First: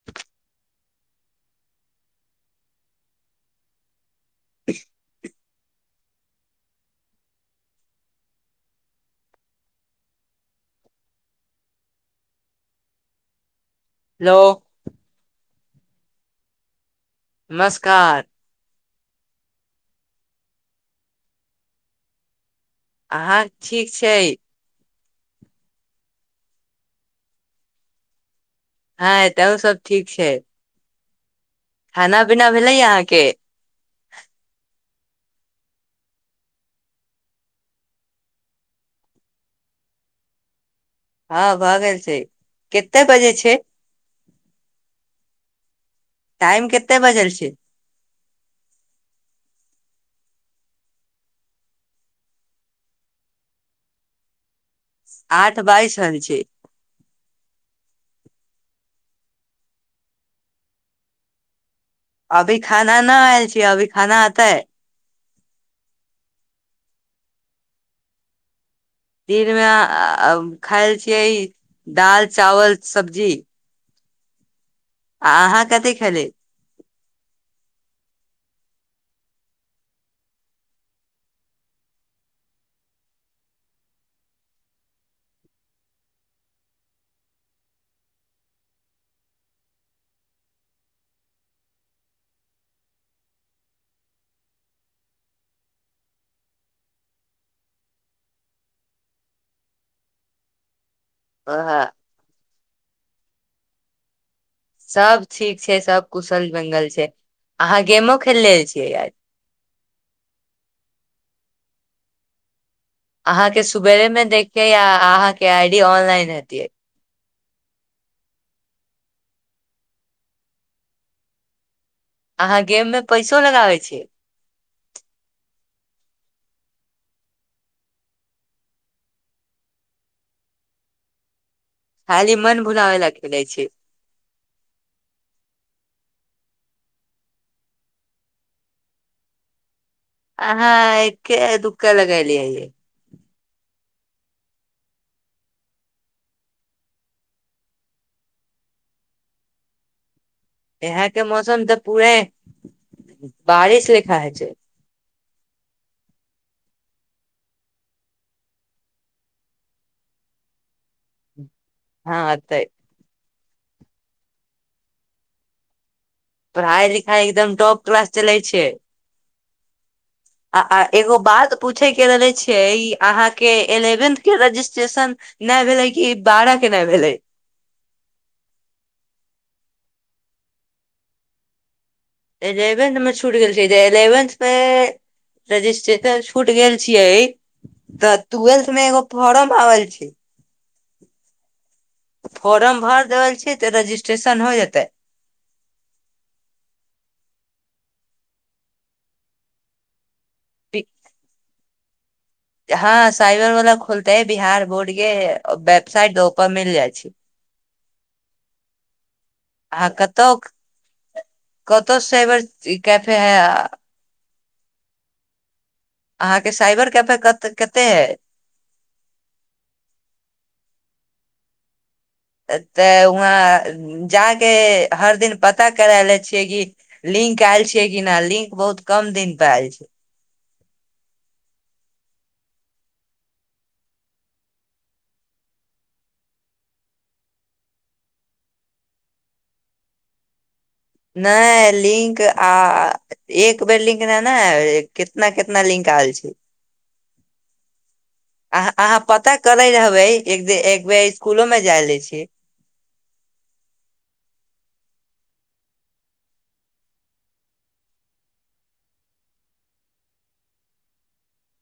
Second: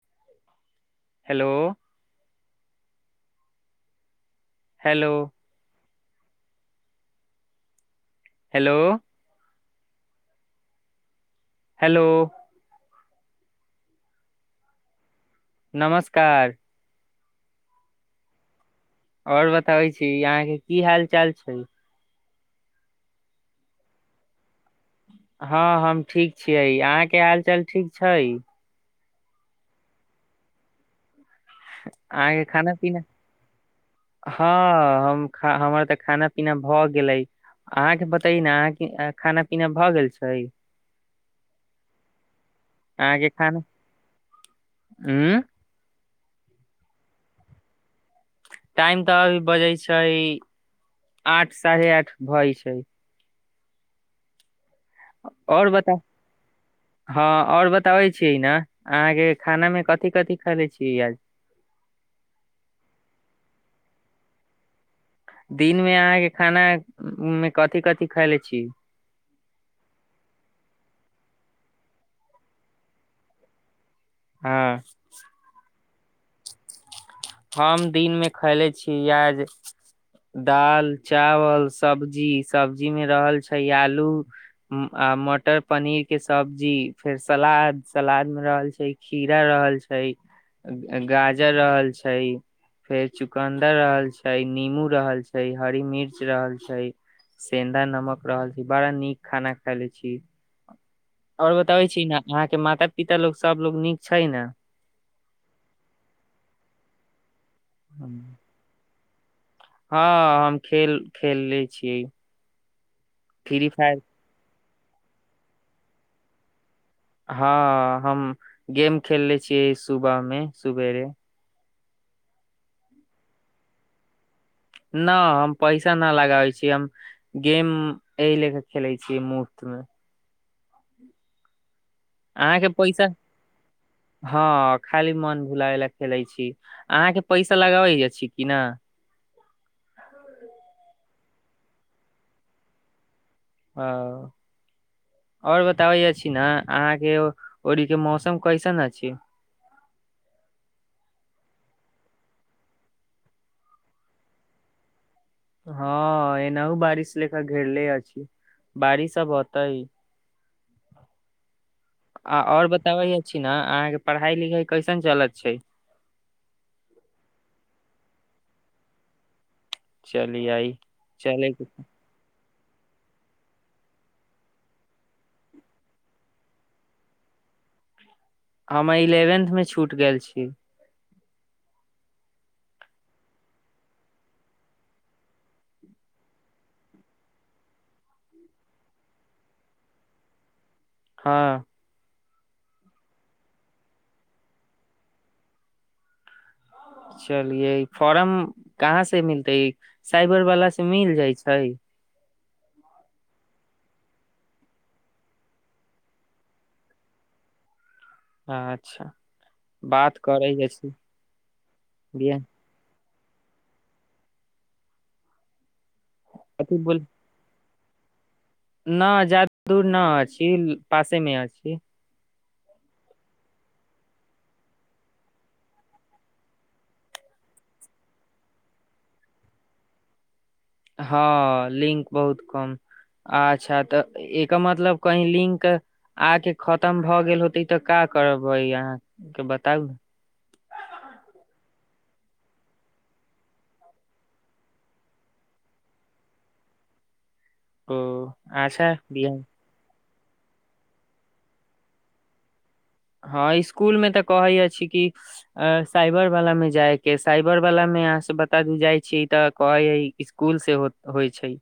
[inaudible] Hello hello hello hello लो नमस्कार नमस्कार और बताबै छी अहाँ के की हाल चाल छै अहाँ ठीक छै हँ हम ठीक छियै अहाँ के हाल चाल ठीक छै हँ तहु सब ठीक छै खाना आहाँ के खाना भेलै पीना अहाँके हँ हम खा हमर तऽ खाना पीना भऽ गेलै अहाँ के बताइ ने अहाँके खाना पीना भए गेल छै हँ भ गेल छै कते आकेे बजे छै खाना उँ टाम केतेक बजे छै टाइम तऽ अभी बजे छै आठ साढ़े आठ भए छै आठ आओर बता बइस छन छै हँ और बताबे छीियै ने अहाँ के खाना मे कथिी कथिी खले छीय आज अभी खाना न आयल छीियै अभी खाना अतै दिन मे अहाँके खाना मे कथिी कथिी खायले छी दिन मे खायल छियै दाल चावल सब्जी हँ आ अहाँ कतेक खेली हम दिन मे खैले छीिय याज दाल चावल सब्जी सब्जी मे रहल छै आलू आ मटर पनीर के सब्जी फेर सलाद सलाद मे रहल छै खीरा रहल छै गाजर रहल छै फेर चुकन्दर रहल छै नीमू रहल छै हरी मिर्च रहल छै सेन्दा नमक रहल छै बड़ा नीक खाना खाय ले छी आओर बताबै ओह, छी ने अहाँके माता पिता लोग सब लोग नीक छै ने सब ठीक छै सब कुशल मंगल छै अहाँ गेमो ने खेलले छियै याद हँ हम खेल खेलले छियै अहाँ के फ्री फायर सुवेरे में देखिये आ अहाँ के आई डी ऑनलाइन हेतिये हँ हम गेम खेलले छियै सुबह मे सुवेरे अहाँ गेम में पैसो लगाबे छियै न हम पैसा ना लगाबै छी हम गेम एहि लेक खेले छियै मुफ्त मे खाली मन अहाँके भुलावै पैसा लय खेलय छी हँ खाली मन भुलाय लय खेलै छी अहाँके पैसा लगाबै छिय न अहाँ एके दुका लगेलिए य हाँ और बताबै छी ने अहाँ के ओड़ी के मौसम कैसन अछि यहाँ के मौसम तऽ पूरे बारिश लेखा होइ छै हँ एनाओ बारिश लेखा घेरले अछि बारिश सब होतै ह्म [inaudible] आ और बताबै छी ने अहाँके पढ़ाई लिखाई कैसन चलत छै पढ़ाइ लिखाइ एकदम टॉप क्लास चलै छै चलियै आ एगो चले बात पूछैके रहले छियै ई अहाँके एलेवेन्थ के रजिस्ट्रेशन नय भेललै कि बारा के नय भेलै हम इलेवेंथ में छूट गेल छी एलेवेन्थ मे छूट गेल छै जे एलेवेन्थ मे रजिस्ट्रेशन छूट गेल छियै तऽ टूव्वेल्थ मे एगो फोर्म आवल छै हँ फोर्म भर देवल छी तऽ रजिस्ट्रेशन हो जेतै चलिये फॉर्म कहाँ से मिलते साइबर वाला से मिल जाय छै हँ साइबर वाला खोलते बिहार बोर्ड के वेबसाइट औपर मिल जाइ छै अच्छा [inaudible] आ बात कतक करै जाइ छी कतक साईवर जी कैफे हेय अहाँके कथी साइबर बोल कैफे कते हय न जादा दूर न अछि छी पासे मे अछि ए तऽ वहाँ जा के हर दिन पता कराय ले छियै कि लिंक आयल छियै कि न लिंक बहुत कम दिन त आयल छै हँ लिंक बहुत कम अच्छा तऽ एकर मतलब कही लिंक आके खतम भऽ गेल होते ई तऽ का करबै अहाँके बताउ नय लिंक आ एक बेर लिंक न न आयल कितना कितना लिंक आयल छै ओ अ अच्छा अहाँ पता बिहान करै रहबै एदे एक बेर स्कूलो में जाय ले छी हँ स्कूल मे तऽ कहै अछि छी कि अ साइबर वाला मे जाय के साइबर वाला मे अहाँ सब बता जाइ छी तऽ कहे हइ कि स्कूल से होइ छै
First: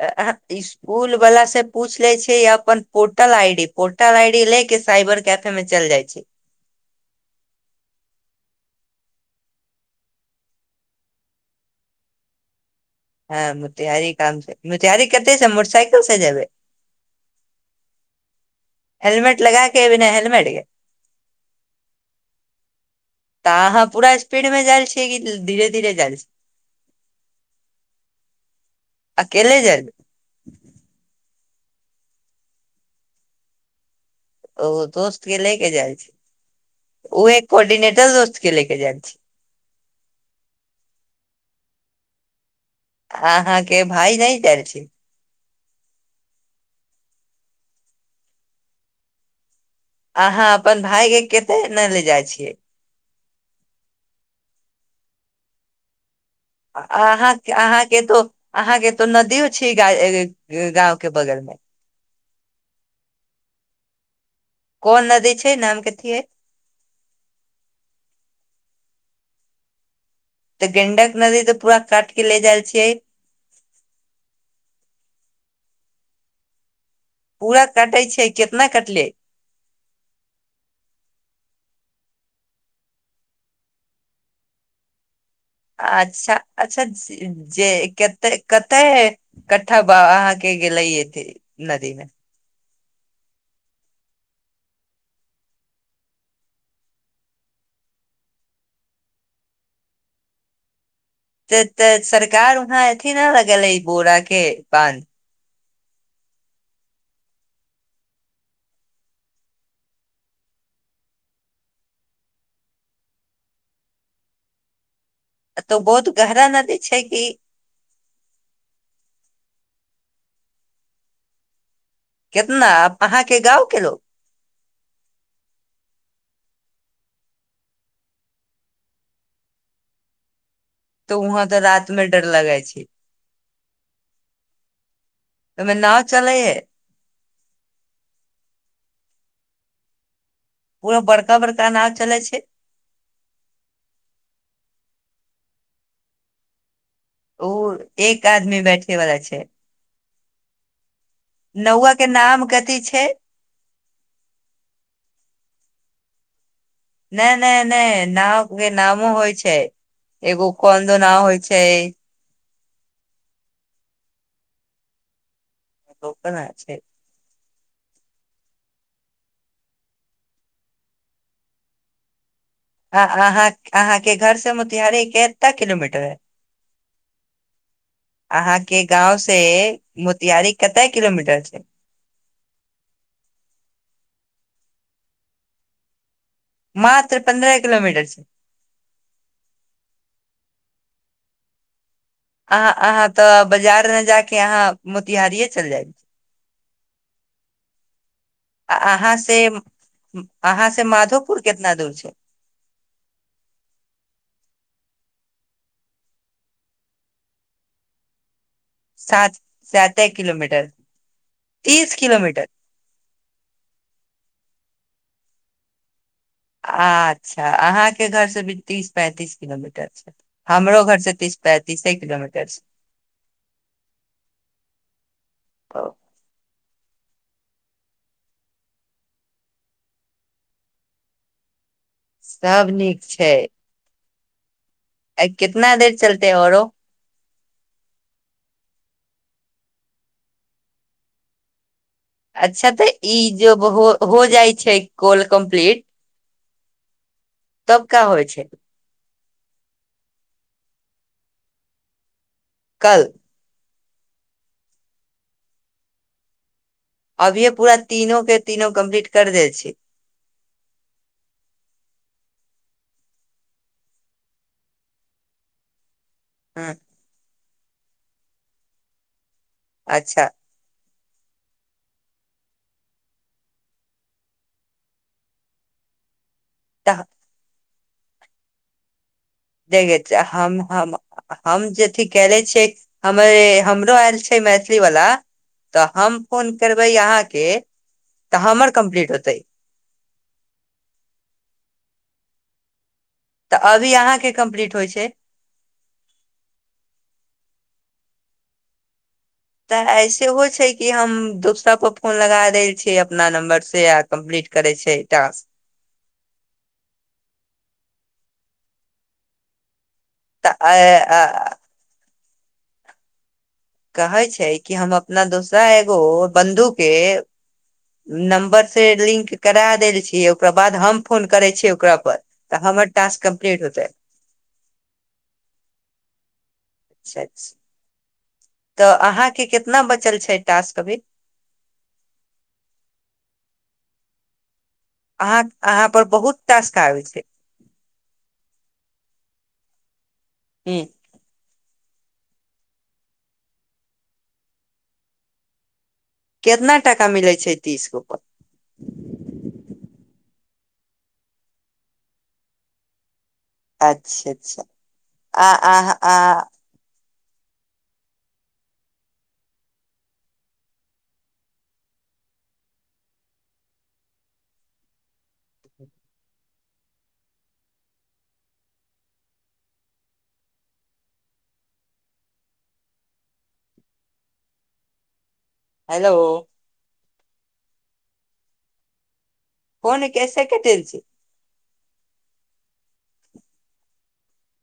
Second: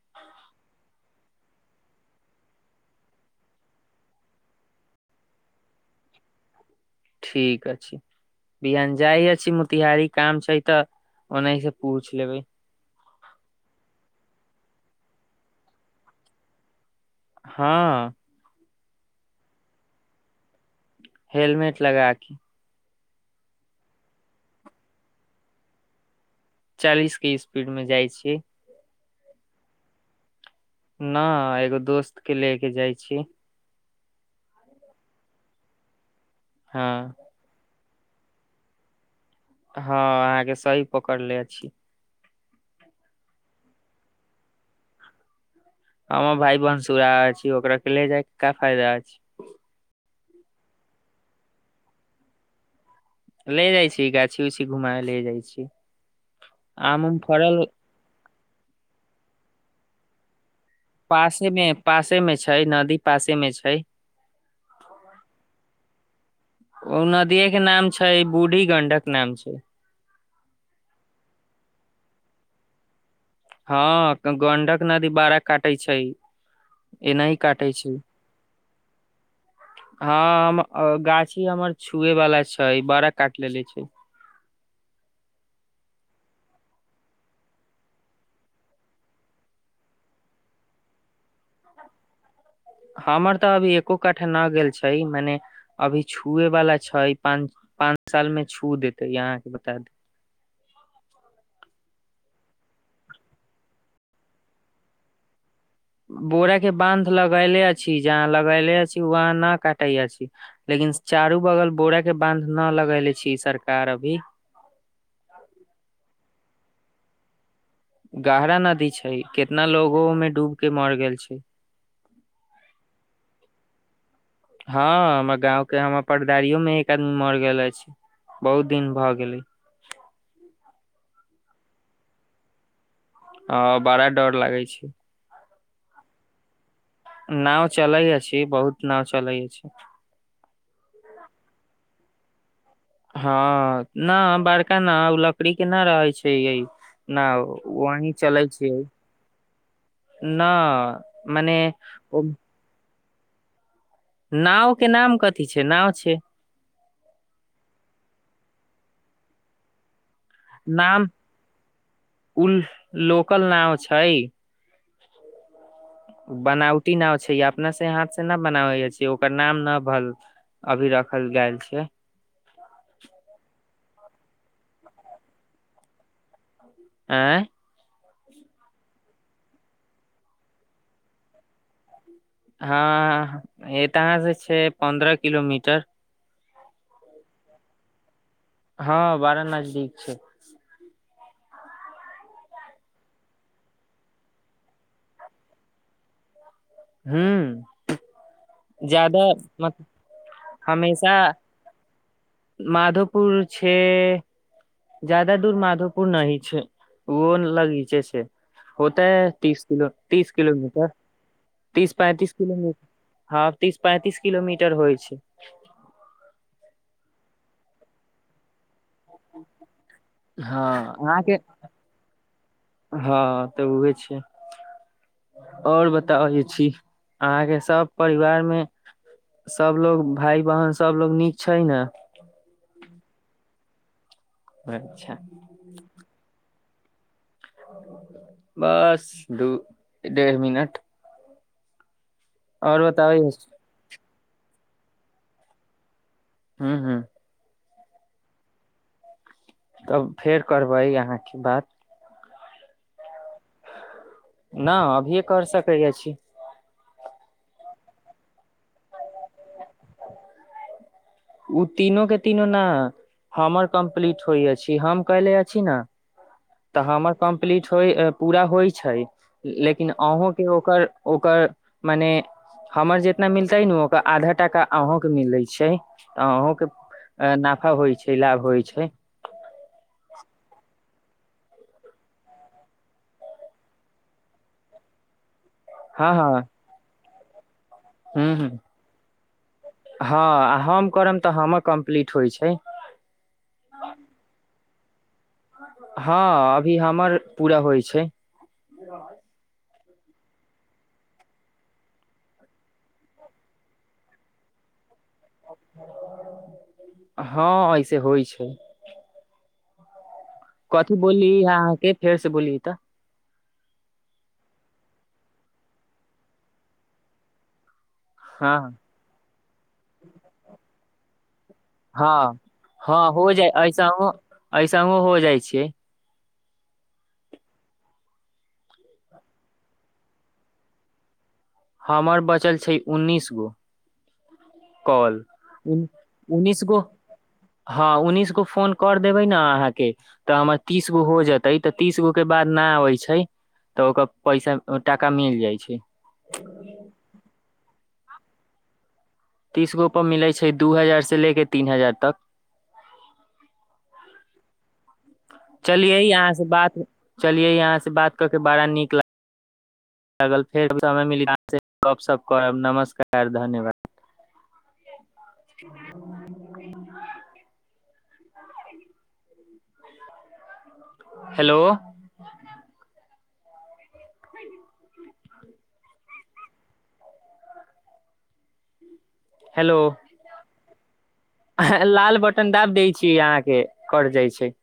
ऐं हे इस् स्कूल वाला से पूछ ले छै अपन portal ID portal I D ले के साइबर कैफे मे त चल जाइ छी ठीक अछी बिहान जाय अछी मोतिहारी काम छै तऽ ओनाहित से पूछ लेबै हँ मतिहारी काम छै मतिहारी कथि स मोटरसइकल से जबै हाँ हेलमेट लगा के बिना हेलमेट के हेलमेट लगा के त आहाँ पूरा स्पीड में जाइल छियै कि धीरे धीरे जाइल छै चालीस के स्पीड में जाइ छीयै आकेले जयबे न एगो दोस्त के ले के जाइ छी ओ दोस्त के लैके जाइ छै हाँ ओ एक कोर्डनेटर दोस्त के लेके जाय छी हँ अहाँके सही पकड़ले अछि आहाँ के भाय नहि जायल छी हमर भााय बनसूरा अछि ओकरा के ले जाय के का फायदा अछि अहाँ अपन भााय के कते ने ले जाइ छियै ले जाइ छी गाछी उछी घुमा ले जाइ छी आम उम अह फड़ल अहाँके तो अहाँके तो नदियो छै गांव पासे मे पासे मे छै नदी पासे मे छै कोन नदी छै नाम कथि हैय ओ नदिय के नाम छै बूढ़ी गंडक नाम छै तऽ गेंडक नदी तऽ पूरा काट के ले जाय छियै हँ गंडक नदी बारा काटे छै एनाही पूरा काटे कटै छै केितना कटले हँ गाछी हमर छुए वाला छै बड़ा काट लेलेे छै अच्छा अच्छा जी जे कते कते कट्ठा बाब अहाँ के गेले अथि नदी मे हमर तऽ अभी एको कट्ठा न गेल छै मने अभी छुए वाला छै पच पाँच साल मे छू देते अहाँके बता दि त तऽ सरकार वहाँ अथि न लगल है बोरा के बानध बोरा के बानध लगैले अछी जहाँ लगैले अछी वहाँ न काटै अछी लेकिन चारू बगल बोरा के बानध न लगेले छी सरकार अभी तऽ बहुत गहरा नदी छै कि गहरा नदी छै कितना लोगो मे डूब के मर गेल छै केितना अहााँके गाँव के लोक हँ हमर गांव के हमर पदारियो में एक आदमी मर गेल अछि बहुत दिन भए गेले तऽ वहाँ तऽ रात में डर लगै छी हँ बड़ा डर लागै छै ओमे नाव चलैयै हे नओ चलै अछी बहुत नाव चलै अछि पूरा बड़का बड़का बड़का नाव चलै छै हँ न बड़का न ओ लकड़ी के न रहे छै य नाव ओ वही एक चलै आदमी छिय बैठे वाला छै न मने नौआ के ओ नाम कथी छै नाव के नाम कथी छै नााव छै नय नय नय नाव नामो होइ छै एगो कोन्द नाम नाव होइ छै उल लोकल नाव छै कोना छै बनावटी नाव छै यऽ। अपना सँ हाथसँ न बनाबै छ, ओकर नाम नऽ भऽ अभी रखल गेल छ। अहाँ अहाँके घरसँ मोतिहारी कतेक किलोमीटर है? आऑ अहाँके गाँंवसे मोतियारी कतेक किलोमीटर छै? हँ, एतऽ अहाँसँ पन्द्रह किलोमीटर छै। मात्र पन्द्रह किलोमीटर छै। हँ, बारा नजदीक छै। अहाँ अहाँ तऽ बाजार नहि जाकऽ मोतिहारीए चलि जायब। हू अहाँसे अहाँसे माधोपुर केितना दूर छै मधोपुर छै जादे दूर माधोपुर नहि छै, ओ लगिचे से। होतै, सात साते तीस किलोमीटर, तीस पैंतीस किलोमीटर। हँ, तीस पैंतीस किलोमीटर होइ छै। अच्छा, अहाँके घरसँ? तीस पैंतीस किलोमीटर छै, हमरौ हँ घरसँ तीस अहाँके पैंतीस किलोमीटर छै। हँ तऽ उहे छै। ओ, आओर बताबै छी, अहाँके सभ परिवारमे? सभ लोक भाय बहिन सभ लोक नीक छै ने? सभ नीक छै। अच्छा ई कतेक देर चलतै आओर? बस, दू डेढ़ मिनट। अच्छा, तऽ और बताबै ई हूँ जब हो जाइ छै, कॉल कम्प्लीट। हँ हँ तब का होइ छै? तब फेर करबै अहाँसँ बात। कल नहि, अभिए कऽ सकै अछि। अभिए पूरा तीनूके तीनू कम्प्लीट कऽ दै छी। ओ तीनूके तीनू ने। हमर कम्प्लीट होइ अछि, हम कएने छी ने। हँ हमर कम्प्लीट होइ, पूरा होइ छै, लेकिन अच्छा अहूँके ओकर। ओकर मने हमर जितना मिलतै ने, ओकर आधा टका अहूँके मिलैत छै। आ अहिके? त ह अऽ, नाफा होइ छै, लाभ होइ छै। देखै छै हम, हम। हम जे अथी कएने छियै, हमरौ आयल छै, मैथिली वाला। तऽ हँ हम हँ फोन करबै अहाँकेँ, ह तऽ हमर कम्प्लीट होयतै। हँ, आ हम करब तऽ हमर कम्प्लीट होइ छै। तऽ अभी अहाँके कम्प्लीट होइ छै हँ, अभी हमर पूरा होइ छै। तऽ एना होइ छै कि हम दोसरापर फोन लगा देने छियै अपना नम्बर सँ, आ कम्प्लीट करै छियै टास्क। हँ ऐसे होइ छै। तऽ कथी अ- बोललियै अ- अहाँके? फेरसँ बोली तऽ। कहै छै कि हम अपना दोसर एगो बन्धुके हँ नम्बर से लिंक करा देल छियै ओकरा बाद हम फोन करै छियै ओ हँ हँ हो जा ऐसहो ऐसहो हो जाइ छै अच्छा अच्छा तऽ अहाँके कितना बचल छै टास्क अभी हमर बचल छै उन्नीस गो कॉल अहाँ उ अहाँ पर बहुत उन्नीस टास्क गो आबै छै हँ उन्नीस गो फोन कर देबै न अहाँके तऽ हमर ह तीस गो हो जतै ते तऽ तीस गो के बाद ना आबे छै तऽ ओकर पैसा टाका मिल जाइ छै केतना टाका मिलै छै तीस गो पर तीसगो पर मिलै छै दू हजार से ले के तीन हजार तक अच्छा अच्छा आ आ आ चलिये अहां से बात कर के बड़ा नीक ला लागल फेर समय मिली त अहांसे गपशप करब नमस्कार धन्यवाद हेलो [inaudible] हेलो हेलो फोन कैसे कटै छै लाल बटन दाब दै छी अहाँ के कट जाइ छै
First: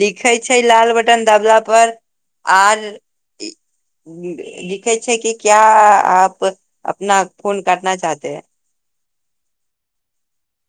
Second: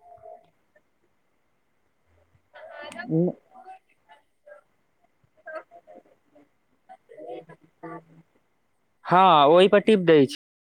लिखै छै लाल बटन दबला पर आर लिखे छै कि क्या आप अपना फोन काटना चाहते है? हँ ओही पर टीप दै छी